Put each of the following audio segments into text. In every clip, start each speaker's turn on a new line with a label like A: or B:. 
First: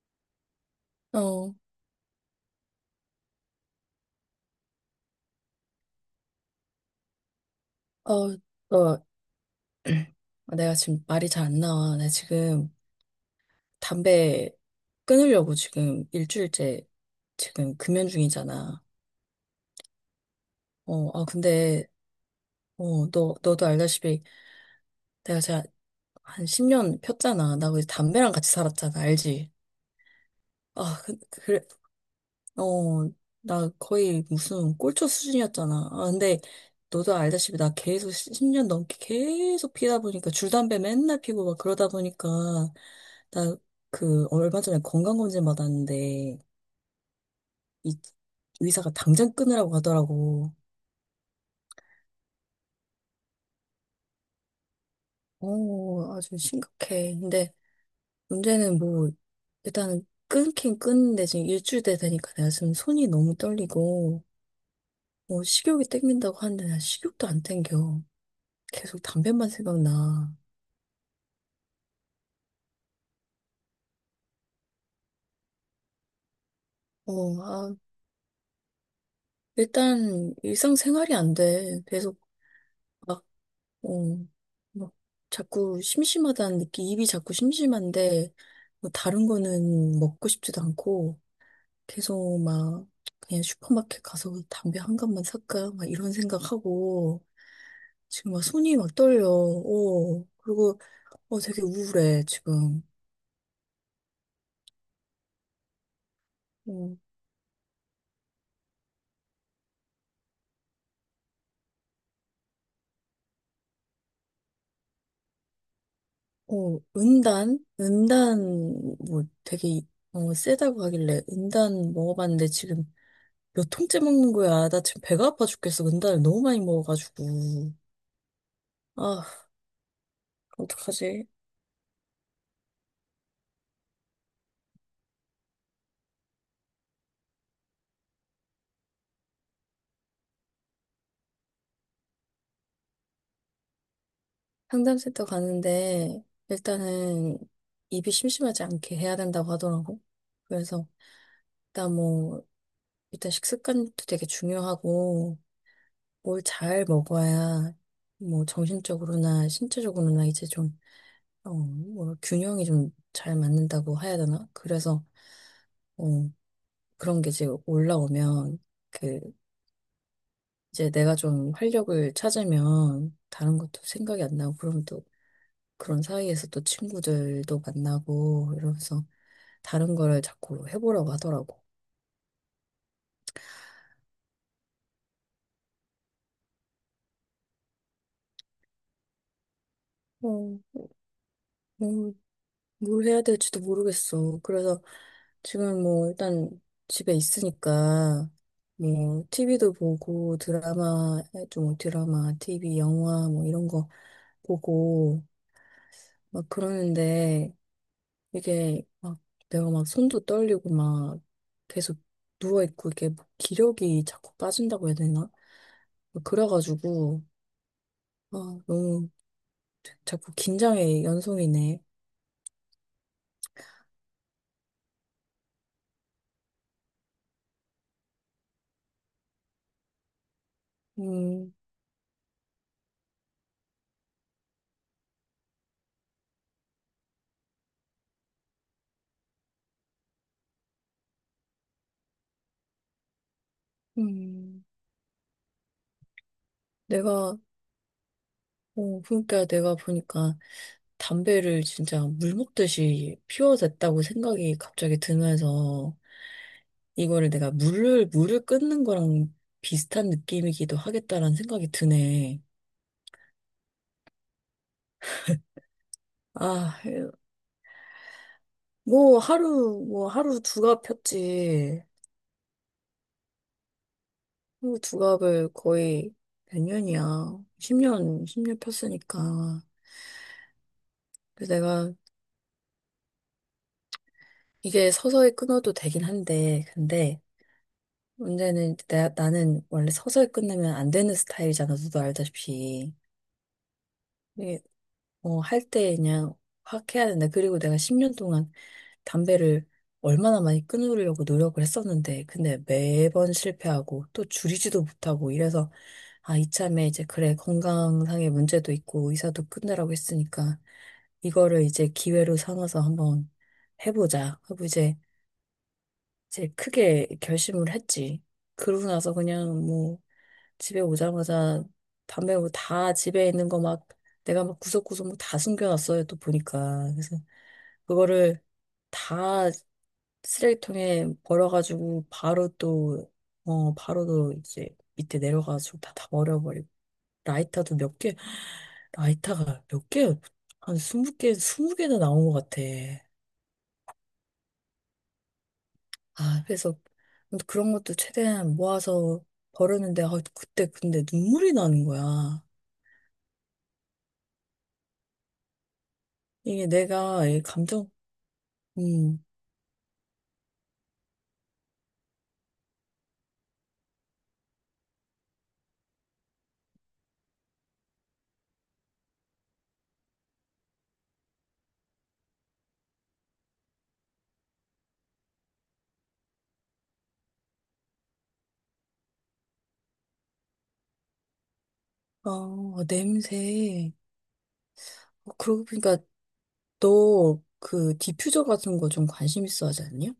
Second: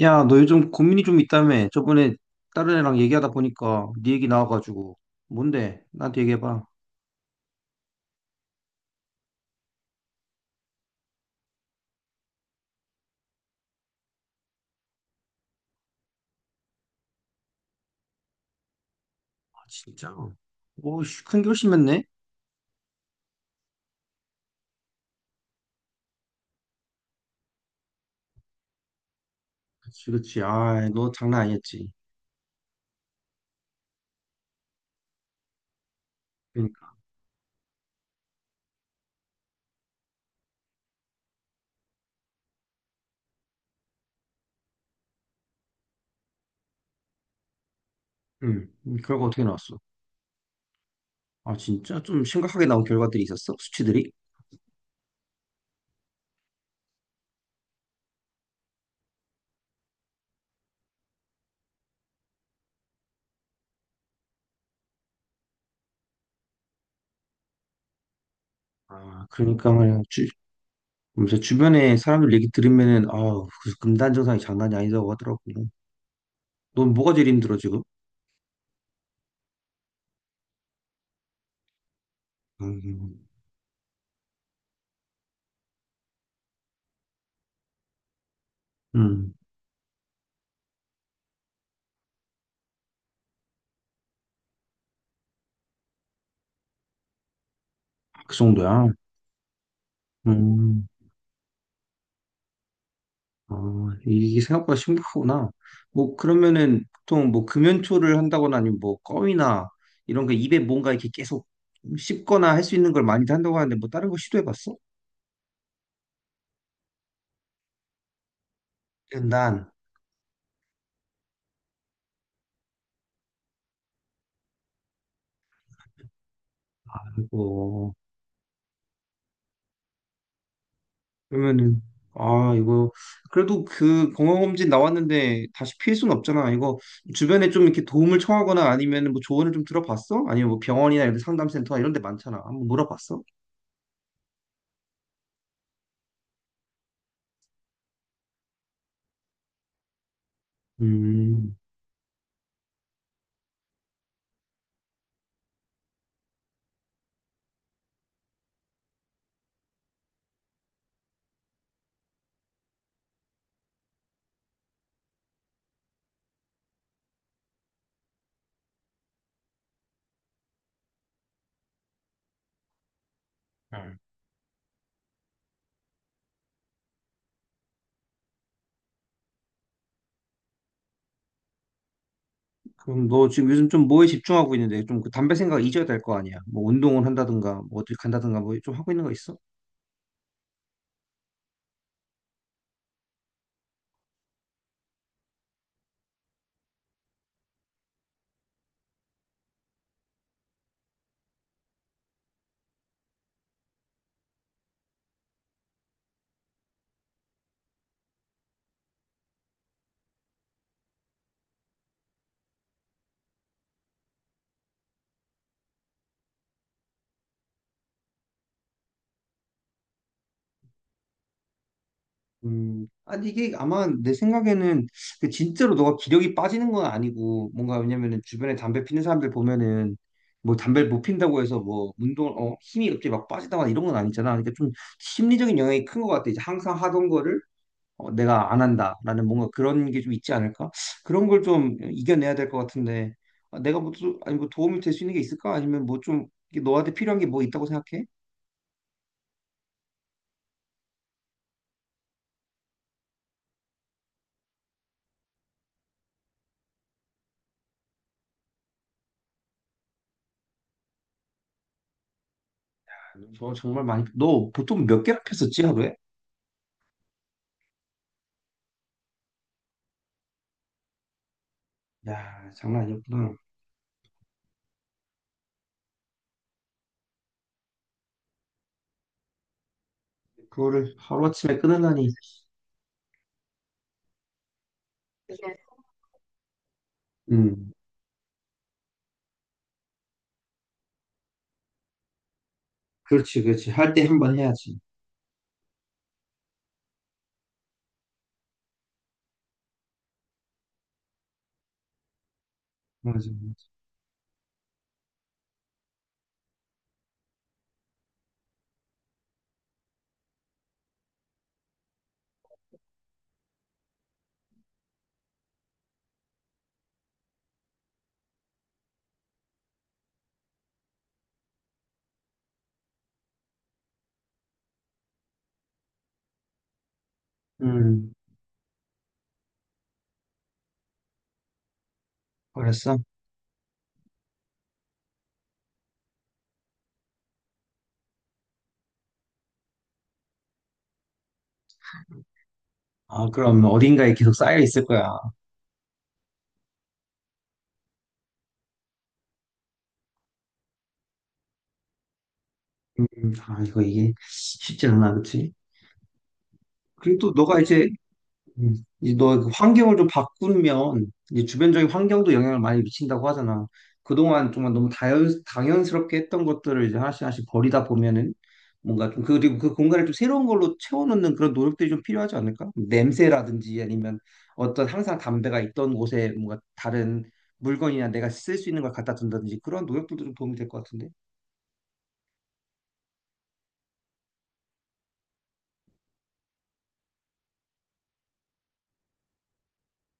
A: 야, 너 요즘 고민이 좀
B: 어,
A: 있다며. 저번에 다른 애랑 얘기하다 보니까 네 얘기 나와가지고. 뭔데? 나한테 얘기해봐.
B: 어, 너, 내가 지금 말이 잘 안 나와. 나 지금 담배 끊으려고 지금 일주일째 지금 금연 중이잖아.
A: 아, 진짜. 오, 씨, 큰
B: 근데,
A: 결심했네?
B: 너도 알다시피 내가 한 10년 폈잖아. 나 거기서 담배랑 같이 살았잖아. 알지?
A: 그치, 그치. 아,
B: 아,
A: 너
B: 그,
A: 장난
B: 그,
A: 아니었지.
B: 어, 나 거의 무슨 꼴초 수준이었잖아. 아, 근데
A: 그러니까.
B: 너도 알다시피 나 계속 10년 넘게 계속 피다 보니까 줄담배 맨날 피고 막 그러다 보니까 나 그 얼마 전에 건강검진 받았는데 이
A: 응.
B: 의사가
A: 결과
B: 당장
A: 어떻게
B: 끊으라고
A: 나왔어?
B: 하더라고.
A: 아, 진짜? 좀 심각하게 나온 결과들이 있었어? 수치들이?
B: 아주 심각해. 근데 문제는 뭐 일단은 끊긴 끊는데 지금 일주일 돼 되니까 내가 지금 손이 너무 떨리고 뭐 식욕이 땡긴다고 하는데 난 식욕도 안 땡겨. 계속
A: 아,
B: 담배만
A: 그러니까 말이야.
B: 생각나.
A: 그래서 주변에 사람들 얘기 들으면은, 아우, 그 금단 증상이 장난이 아니다고 하더라고. 넌
B: 어,
A: 뭐가 제일 힘들어,
B: 아,
A: 지금?
B: 일단 일상생활이 안 돼. 계속 막,
A: 음,
B: 어, 막 자꾸 심심하다는 느낌, 입이 자꾸 심심한데, 뭐 다른
A: 음,
B: 거는 먹고 싶지도 않고, 계속 막 그냥 슈퍼마켓 가서 담배 한 갑만 살까? 막 이런 생각하고, 지금
A: 그
B: 막 손이
A: 정도야.
B: 막 떨려. 그리고
A: 음,
B: 되게 우울해, 지금.
A: 아, 이게 생각보다 심각하구나. 뭐, 그러면은
B: 어.
A: 보통 뭐 금연초를 한다거나 아니면 뭐 껌이나 이런 거 입에 뭔가 이렇게 계속 씹거나 할 수 있는 걸 많이들 한다고 하는데 뭐 다른 거 시도해봤어?
B: 은단? 뭐
A: 난,
B: 되게, 세다고 하길래 은단 먹어봤는데 지금 몇 통째 먹는 거야. 나 지금 배가 아파 죽겠어. 은단을 너무 많이 먹어가지고.
A: 이거,
B: 아, 어떡하지?
A: 그러면은, 아, 이거, 그래도 그 건강검진 나왔는데 다시 피할 수는 없잖아. 이거 주변에 좀 이렇게 도움을 청하거나 아니면 뭐 조언을 좀 들어봤어? 아니면 뭐 병원이나 이런 상담센터 이런 데 많잖아. 한번 물어봤어?
B: 상담센터 가는데 일단은 입이 심심하지 않게 해야 된다고 하더라고. 그래서
A: 음.
B: 일단 뭐, 일단 식습관도 되게 중요하고 뭘 잘 먹어야 뭐 정신적으로나 신체적으로나 이제 좀 뭐 균형이 좀 잘 맞는다고 해야 되나? 그래서 어, 그런 게 이제 올라오면 그 이제 내가 좀 활력을 찾으면 다른 것도
A: 응.
B: 생각이 안 나고 그럼 또 그런 사이에서 또 친구들도 만나고 이러면서 다른 거를 자꾸 해보려고 하더라고.
A: 그럼 너 지금 요즘 좀 뭐에 집중하고 있는데 좀 그 담배 생각 잊어야 될 거 아니야? 뭐 운동을 한다든가 뭐 어디 간다든가 뭐 좀 하고 있는 거 있어?
B: 어, 음, 뭘 해야 될지도 모르겠어. 그래서 지금 뭐 일단 집에 있으니까 뭐 TV도 보고 드라마, TV, 영화 뭐 이런 거 보고 막 그러는데 이게 막 내가 막 손도 떨리고 막 계속 누워 있고 이게 뭐 기력이 자꾸 빠진다고 해야 되나? 막 그래가지고 아 너무 자꾸 긴장의 연속이네.
A: 아니 이게 아마 내 생각에는 그 진짜로 너가 기력이 빠지는 건 아니고 뭔가 왜냐면은 주변에 담배 피는 사람들 보면은 뭐 담배를 못 핀다고
B: 음,
A: 해서 뭐 운동을 어 힘이 갑자기 막 빠지다거나 이런 건 아니잖아. 그러니까 좀 심리적인 영향이 큰 것 같아. 이제 항상 하던 거를 어, 내가 안 한다라는 뭔가 그런 게 좀 있지 않을까? 그런 걸 좀 이겨내야 될 것 같은데 아, 내가 뭐 아니 뭐
B: 음.
A: 도움이 될 수 있는 게 있을까? 아니면 뭐 좀 너한테 필요한 게
B: 내가
A: 뭐 있다고 생각해?
B: 그러니까 내가 보니까 담배를 진짜 물 먹듯이 피워댔다고 생각이 갑자기 들면서 이거를 내가 물을 끊는 거랑 비슷한 느낌이기도 하겠다라는 생각이 드네.
A: 저 정말 많이 너 보통 몇 개나 폈었지 하루에?
B: 아, 뭐 하루 두갑 폈지.
A: 야 장난 아니었구나.
B: 하루 두 갑을 거의 몇 년이야. 10년, 10년 폈으니까.
A: 그거를
B: 그래서
A: 하루아침에
B: 내가
A: 끊으려니.
B: 이게 서서히 끊어도 되긴 한데, 근데
A: 음,
B: 문제는 나는 원래 서서히 끝내면 안 되는 스타일이잖아. 너도 알다시피.
A: 그렇지, 그렇지. 할 때 한 번
B: 이게
A: 해야지.
B: 뭐 할 때 그냥 확 해야 된다. 그리고 내가 10년 동안 담배를 얼마나 많이 끊으려고 노력을 했었는데, 근데
A: 맞아,
B: 매번
A: 맞아.
B: 실패하고 또 줄이지도 못하고 이래서, 이참에 이제 그래, 건강상의 문제도 있고 의사도 끝내라고 했으니까, 이거를 이제 기회로 삼아서 한번 해보자. 하고 이제, 크게 결심을 했지. 그러고 나서 그냥 뭐, 집에 오자마자 담배 뭐다 집에 있는 거 막 내가 막 구석구석 뭐 다 숨겨놨어요. 또 보니까. 그래서
A: 음,
B: 그거를 다 쓰레기통에 버려가지고 바로
A: 그랬어?
B: 또, 바로 또 이제 밑에 내려가지고 다 버려버리고. 라이터도 몇 개, 라이터가 몇 개, 한 20개, 20개나 나온 것 같아.
A: 아, 그럼 어딘가에 계속 쌓여 있을 거야.
B: 아, 그래서 그런 것도 최대한 모아서 버렸는데, 아, 그때 근데 눈물이 나는 거야.
A: 아, 이거 이게 쉽지 않아, 그치?
B: 이게
A: 그리고
B: 내가
A: 또
B: 이
A: 너가 이제
B: 감정.
A: 음.
B: 음,
A: 이너그 환경을 좀 바꾸면 이제 주변적인 환경도 영향을 많이 미친다고 하잖아. 그동안 정말 너무 당연스럽게 했던 것들을 이제 하나씩 하나씩 버리다 보면은 뭔가 좀 그리고 그 공간을 좀 새로운 걸로 채워넣는 그런 노력들이 좀 필요하지 않을까? 냄새라든지 아니면 어떤 항상 담배가 있던 곳에 뭔가 다른 물건이나 내가 쓸 수 있는 걸 갖다 둔다든지 그런 노력들도 좀 도움이 될 것 같은데.
B: 아, 냄새. 그러고 보니까 너 그 디퓨저 같은 거 좀 관심 있어 하지 않냐?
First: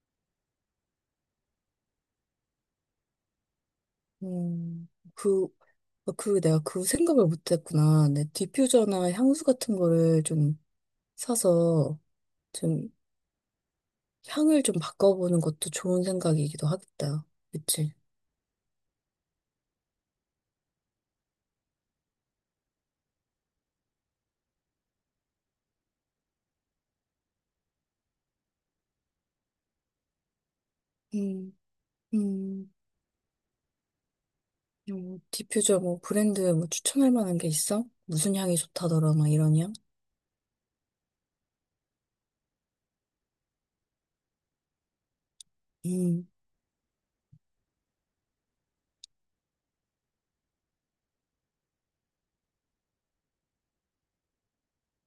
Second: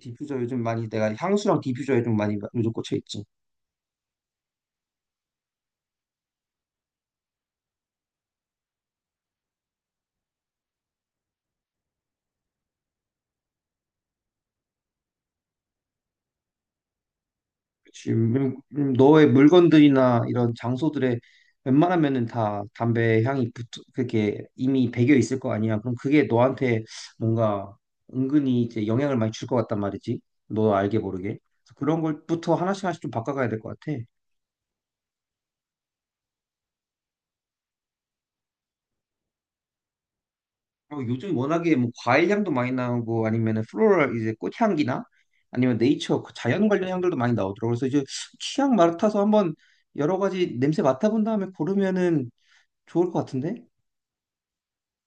A: 디퓨저 요즘 많이 내가 향수랑 디퓨저에 좀 많이 요즘 꽂혀 있지.
B: 음, 그, 그 내가 그 생각을 못 했구나. 내 디퓨저나 향수 같은 거를 좀 사서 좀 향을 좀 바꿔보는 것도 좋은 생각이기도 하겠다. 그치?
A: 지금 너의 물건들이나 이런 장소들에 웬만하면은 다 담배 향이 붙어 그게 이미 배겨 있을 거 아니야. 그럼 그게 너한테 뭔가 은근히 이제 영향을 많이 줄 것 같단 말이지. 너 알게 모르게.
B: 음,
A: 그래서 그런 걸부터
B: 음,
A: 하나씩 하나씩 좀 바꿔가야 될 것 같아.
B: 디퓨저 뭐 브랜드 뭐 추천할 만한 게 있어? 무슨 향이 좋다더라, 막 이런 향?
A: 그리고 요즘 워낙에 뭐 과일 향도 많이 나오고 아니면은 플로럴 이제 꽃향기나 아니면 네이처
B: 음,
A: 그 자연 관련 향들도 많이 나오더라고. 그래서 이제 취향 맡아서 한번 여러 가지 냄새 맡아본 다음에 고르면은 좋을 것 같은데?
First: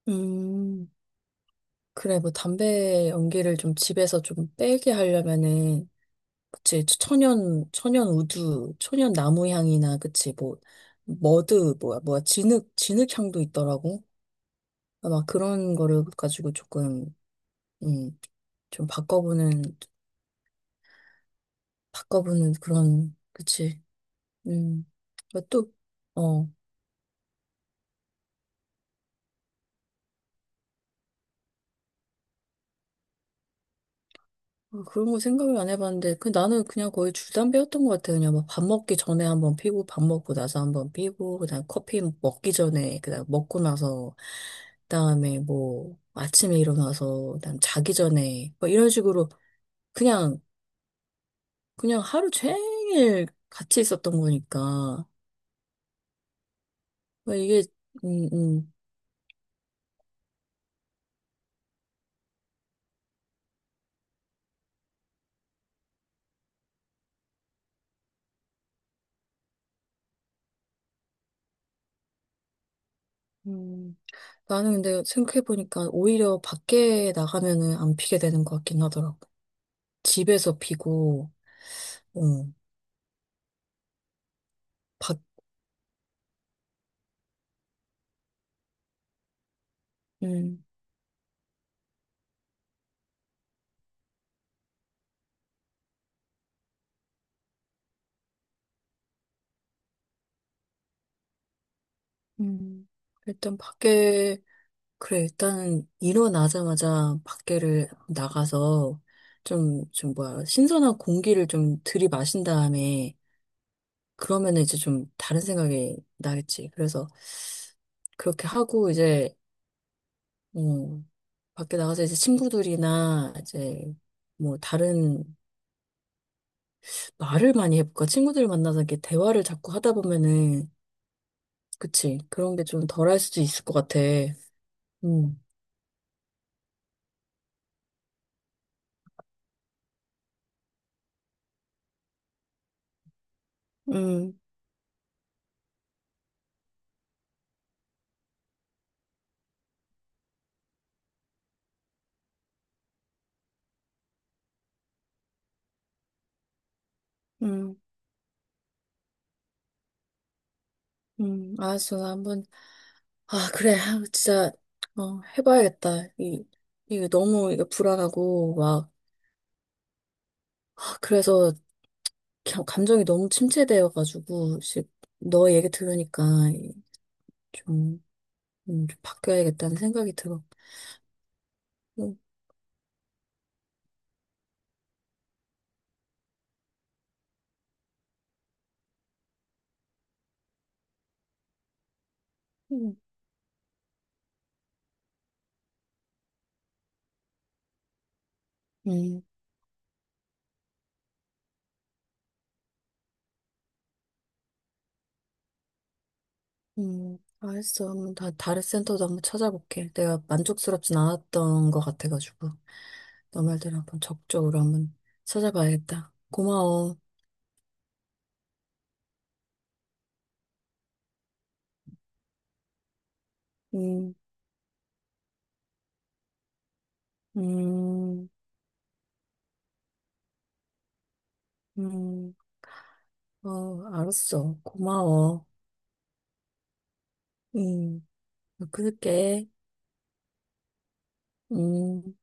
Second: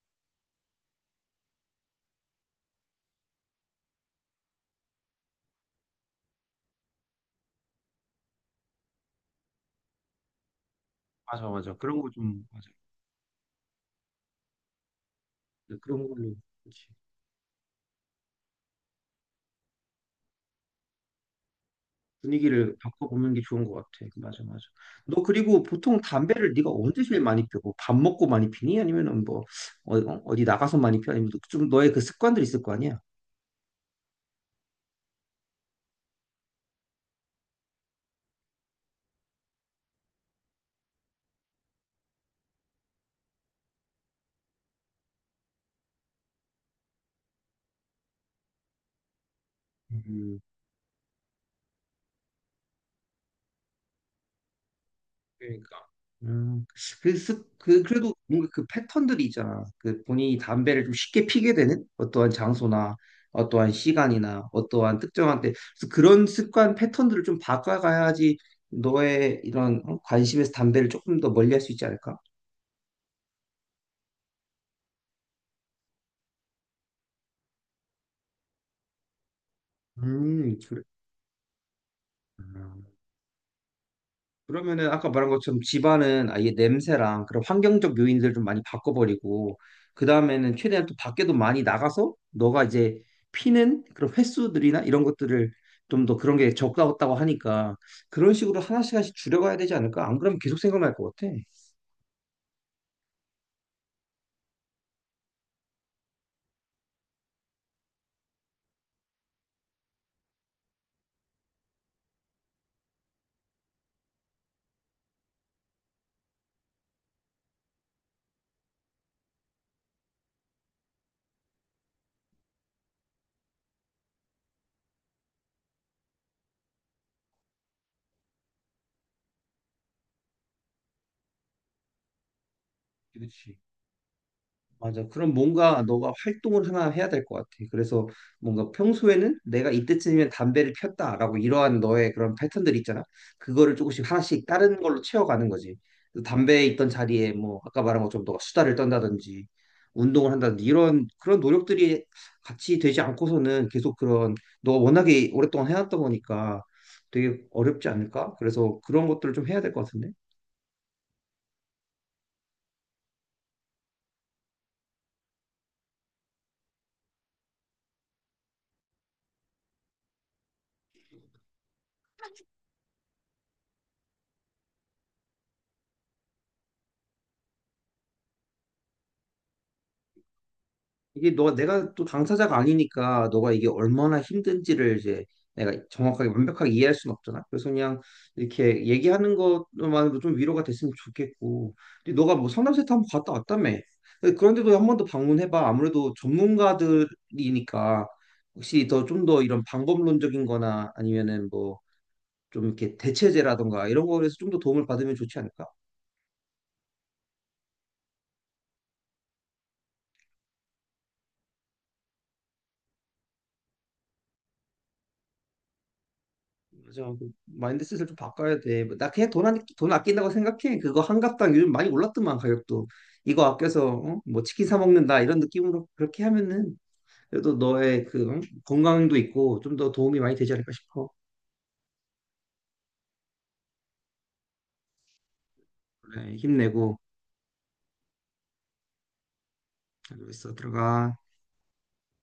B: 음. 그래, 뭐 담배 연기를 좀 집에서 좀 빼게 하려면은, 그치, 천연, 천연 우두, 천연 나무 향이나, 그치, 뭐,
A: 맞아, 맞아.
B: 머드,
A: 그런 거
B: 뭐야,
A: 좀,
B: 진흙,
A: 맞아.
B: 진흙 향도 있더라고. 막 그런
A: 네,
B: 거를
A: 그런 걸로,
B: 가지고
A: 그치.
B: 조금, 음, 좀 바꿔보는
A: 분위기를
B: 그런,
A: 바꿔보는 게 좋은 것
B: 그치,
A: 같아. 그 맞아, 맞아.
B: 음.
A: 너
B: 뭐
A: 그리고
B: 또,
A: 보통
B: 어,
A: 담배를 네가 언제 제일 많이 피워? 뭐 밥 먹고 많이 피니? 아니면은 뭐, 어, 어, 어디 나가서 많이 피워? 아니면 좀 너의 그 습관들이 있을 거 아니야?
B: 그런 거 생각을 안 해봤는데, 그 나는 그냥 거의 줄담배였던 것 같아요. 그냥 막 밥 먹기 전에 한번 피고, 밥 먹고 나서 한번 피고, 그다음 커피 먹기 전에, 그다음 먹고 나서, 그다음에 뭐 아침에 일어나서, 그다음 자기 전에, 뭐 이런 식으로
A: 음,
B: 그냥 그냥 하루 종일 같이 있었던 거니까
A: 그러니까. 음, 그래서
B: 뭐 이게
A: 그 그래도
B: 음,
A: 뭔가 그
B: 음.
A: 패턴들이 있잖아. 그 본인이 담배를 좀 쉽게 피게 되는 어떠한 장소나 어떠한 시간이나 어떠한 특정한 때 그래서 그런 습관 패턴들을 좀 바꿔가야지 너의 이런 어? 관심에서 담배를 조금 더 멀리할 수 있지 않을까?
B: 음, 나는 근데 생각해보니까 오히려 밖에 나가면은 안 피게 되는 것 같긴 하더라고. 집에서
A: 그래.
B: 피고, 어,
A: 그러면은 아까
B: 밖,
A: 말한 것처럼 집안은 아예 냄새랑 그런 환경적 요인들을 좀 많이 바꿔버리고 그 다음에는 최대한 또 밖에도 많이 나가서 너가 이제 피는 그런 횟수들이나 이런 것들을 좀 더 그런 게 적다고 하니까 그런 식으로 하나씩 하나씩 줄여가야 되지 않을까? 안 그러면 계속 생각날 것 같아.
B: 음, 일단 밖에, 그래, 일단 일어나자마자 밖에를 나가서 좀 뭐야, 신선한 공기를 좀 들이마신 다음에 그러면 이제 좀 다른 생각이 나겠지. 그래서 그렇게 하고 이제, 음, 밖에 나가서 이제 친구들이나 이제 뭐 다른 말을 많이 해볼까? 친구들 만나서 이렇게 대화를 자꾸 하다 보면은, 그치. 그런 게 좀 덜할 수도
A: 그렇지.
B: 있을 것 같아.
A: 맞아. 그럼
B: 음,
A: 뭔가 너가 활동을 하나 해야 될 것 같아. 그래서 뭔가 평소에는 내가 이때쯤이면 담배를 폈다라고 이러한 너의 그런 패턴들 있잖아. 그거를 조금씩
B: 음,
A: 하나씩 다른 걸로 채워가는 거지. 그래서 담배에 있던 자리에 뭐 아까 말한 것처럼 너가 수다를 떤다든지 운동을 한다든지 이런 그런 노력들이 같이 되지 않고서는 계속 그런 너가 워낙에 오랫동안 해왔던 거니까 되게
B: 음.
A: 어렵지 않을까? 그래서 그런 것들을 좀 해야 될 것 같은데.
B: 알았어. 나 한번 아, 그래. 아, 진짜, 해봐야겠다. 이게 너무, 이게 불안하고, 막, 아, 그래서 감정이 너무 침체되어가지고, 씨, 너 얘기 들으니까 이- 좀, 좀 바뀌어야겠다는 생각이 들어.
A: 이게 너 내가 또
B: 음,
A: 당사자가 아니니까 너가 이게 얼마나 힘든지를 이제 내가 정확하게 완벽하게 이해할 수는 없잖아. 그래서 그냥 이렇게 얘기하는 것만으로 좀 위로가 됐으면 좋겠고. 근데 너가 뭐 상담센터
B: 음,
A: 한번 갔다 왔다며. 근데 그런데도 한 번 더 방문해봐. 아무래도 전문가들이니까 혹시 더
B: 음,
A: 좀 더 이런 방법론적인 거나 아니면은 뭐 좀 이렇게 대체제라던가 이런 거에서 좀 더 도움을 받으면 좋지 않을까?
B: 알았어. 한번 다른 센터도 한번 찾아볼게. 내가 만족스럽진 않았던 것 같아가지고, 너 말대로 한번 적극적으로 한번 찾아봐야겠다. 고마워.
A: 그래서 그 마인드셋을 좀 바꿔야 돼. 뭐나 그냥 돈, 안, 돈 아낀다고 생각해. 그거 한 갑당 요즘 많이 올랐더만 가격도. 이거 아껴서
B: 음,
A: 어? 뭐 치킨 사 먹는다 이런 느낌으로 그렇게 하면은 그래도 너의 그
B: 음,
A: 응? 건강도 있고 좀 더 도움이 많이 되지 않을까 싶어.
B: 음. 알았어. 고마워.
A: 그래, 힘내고
B: 응, 그럴게.
A: 잘 있어 들어가.
B: 음.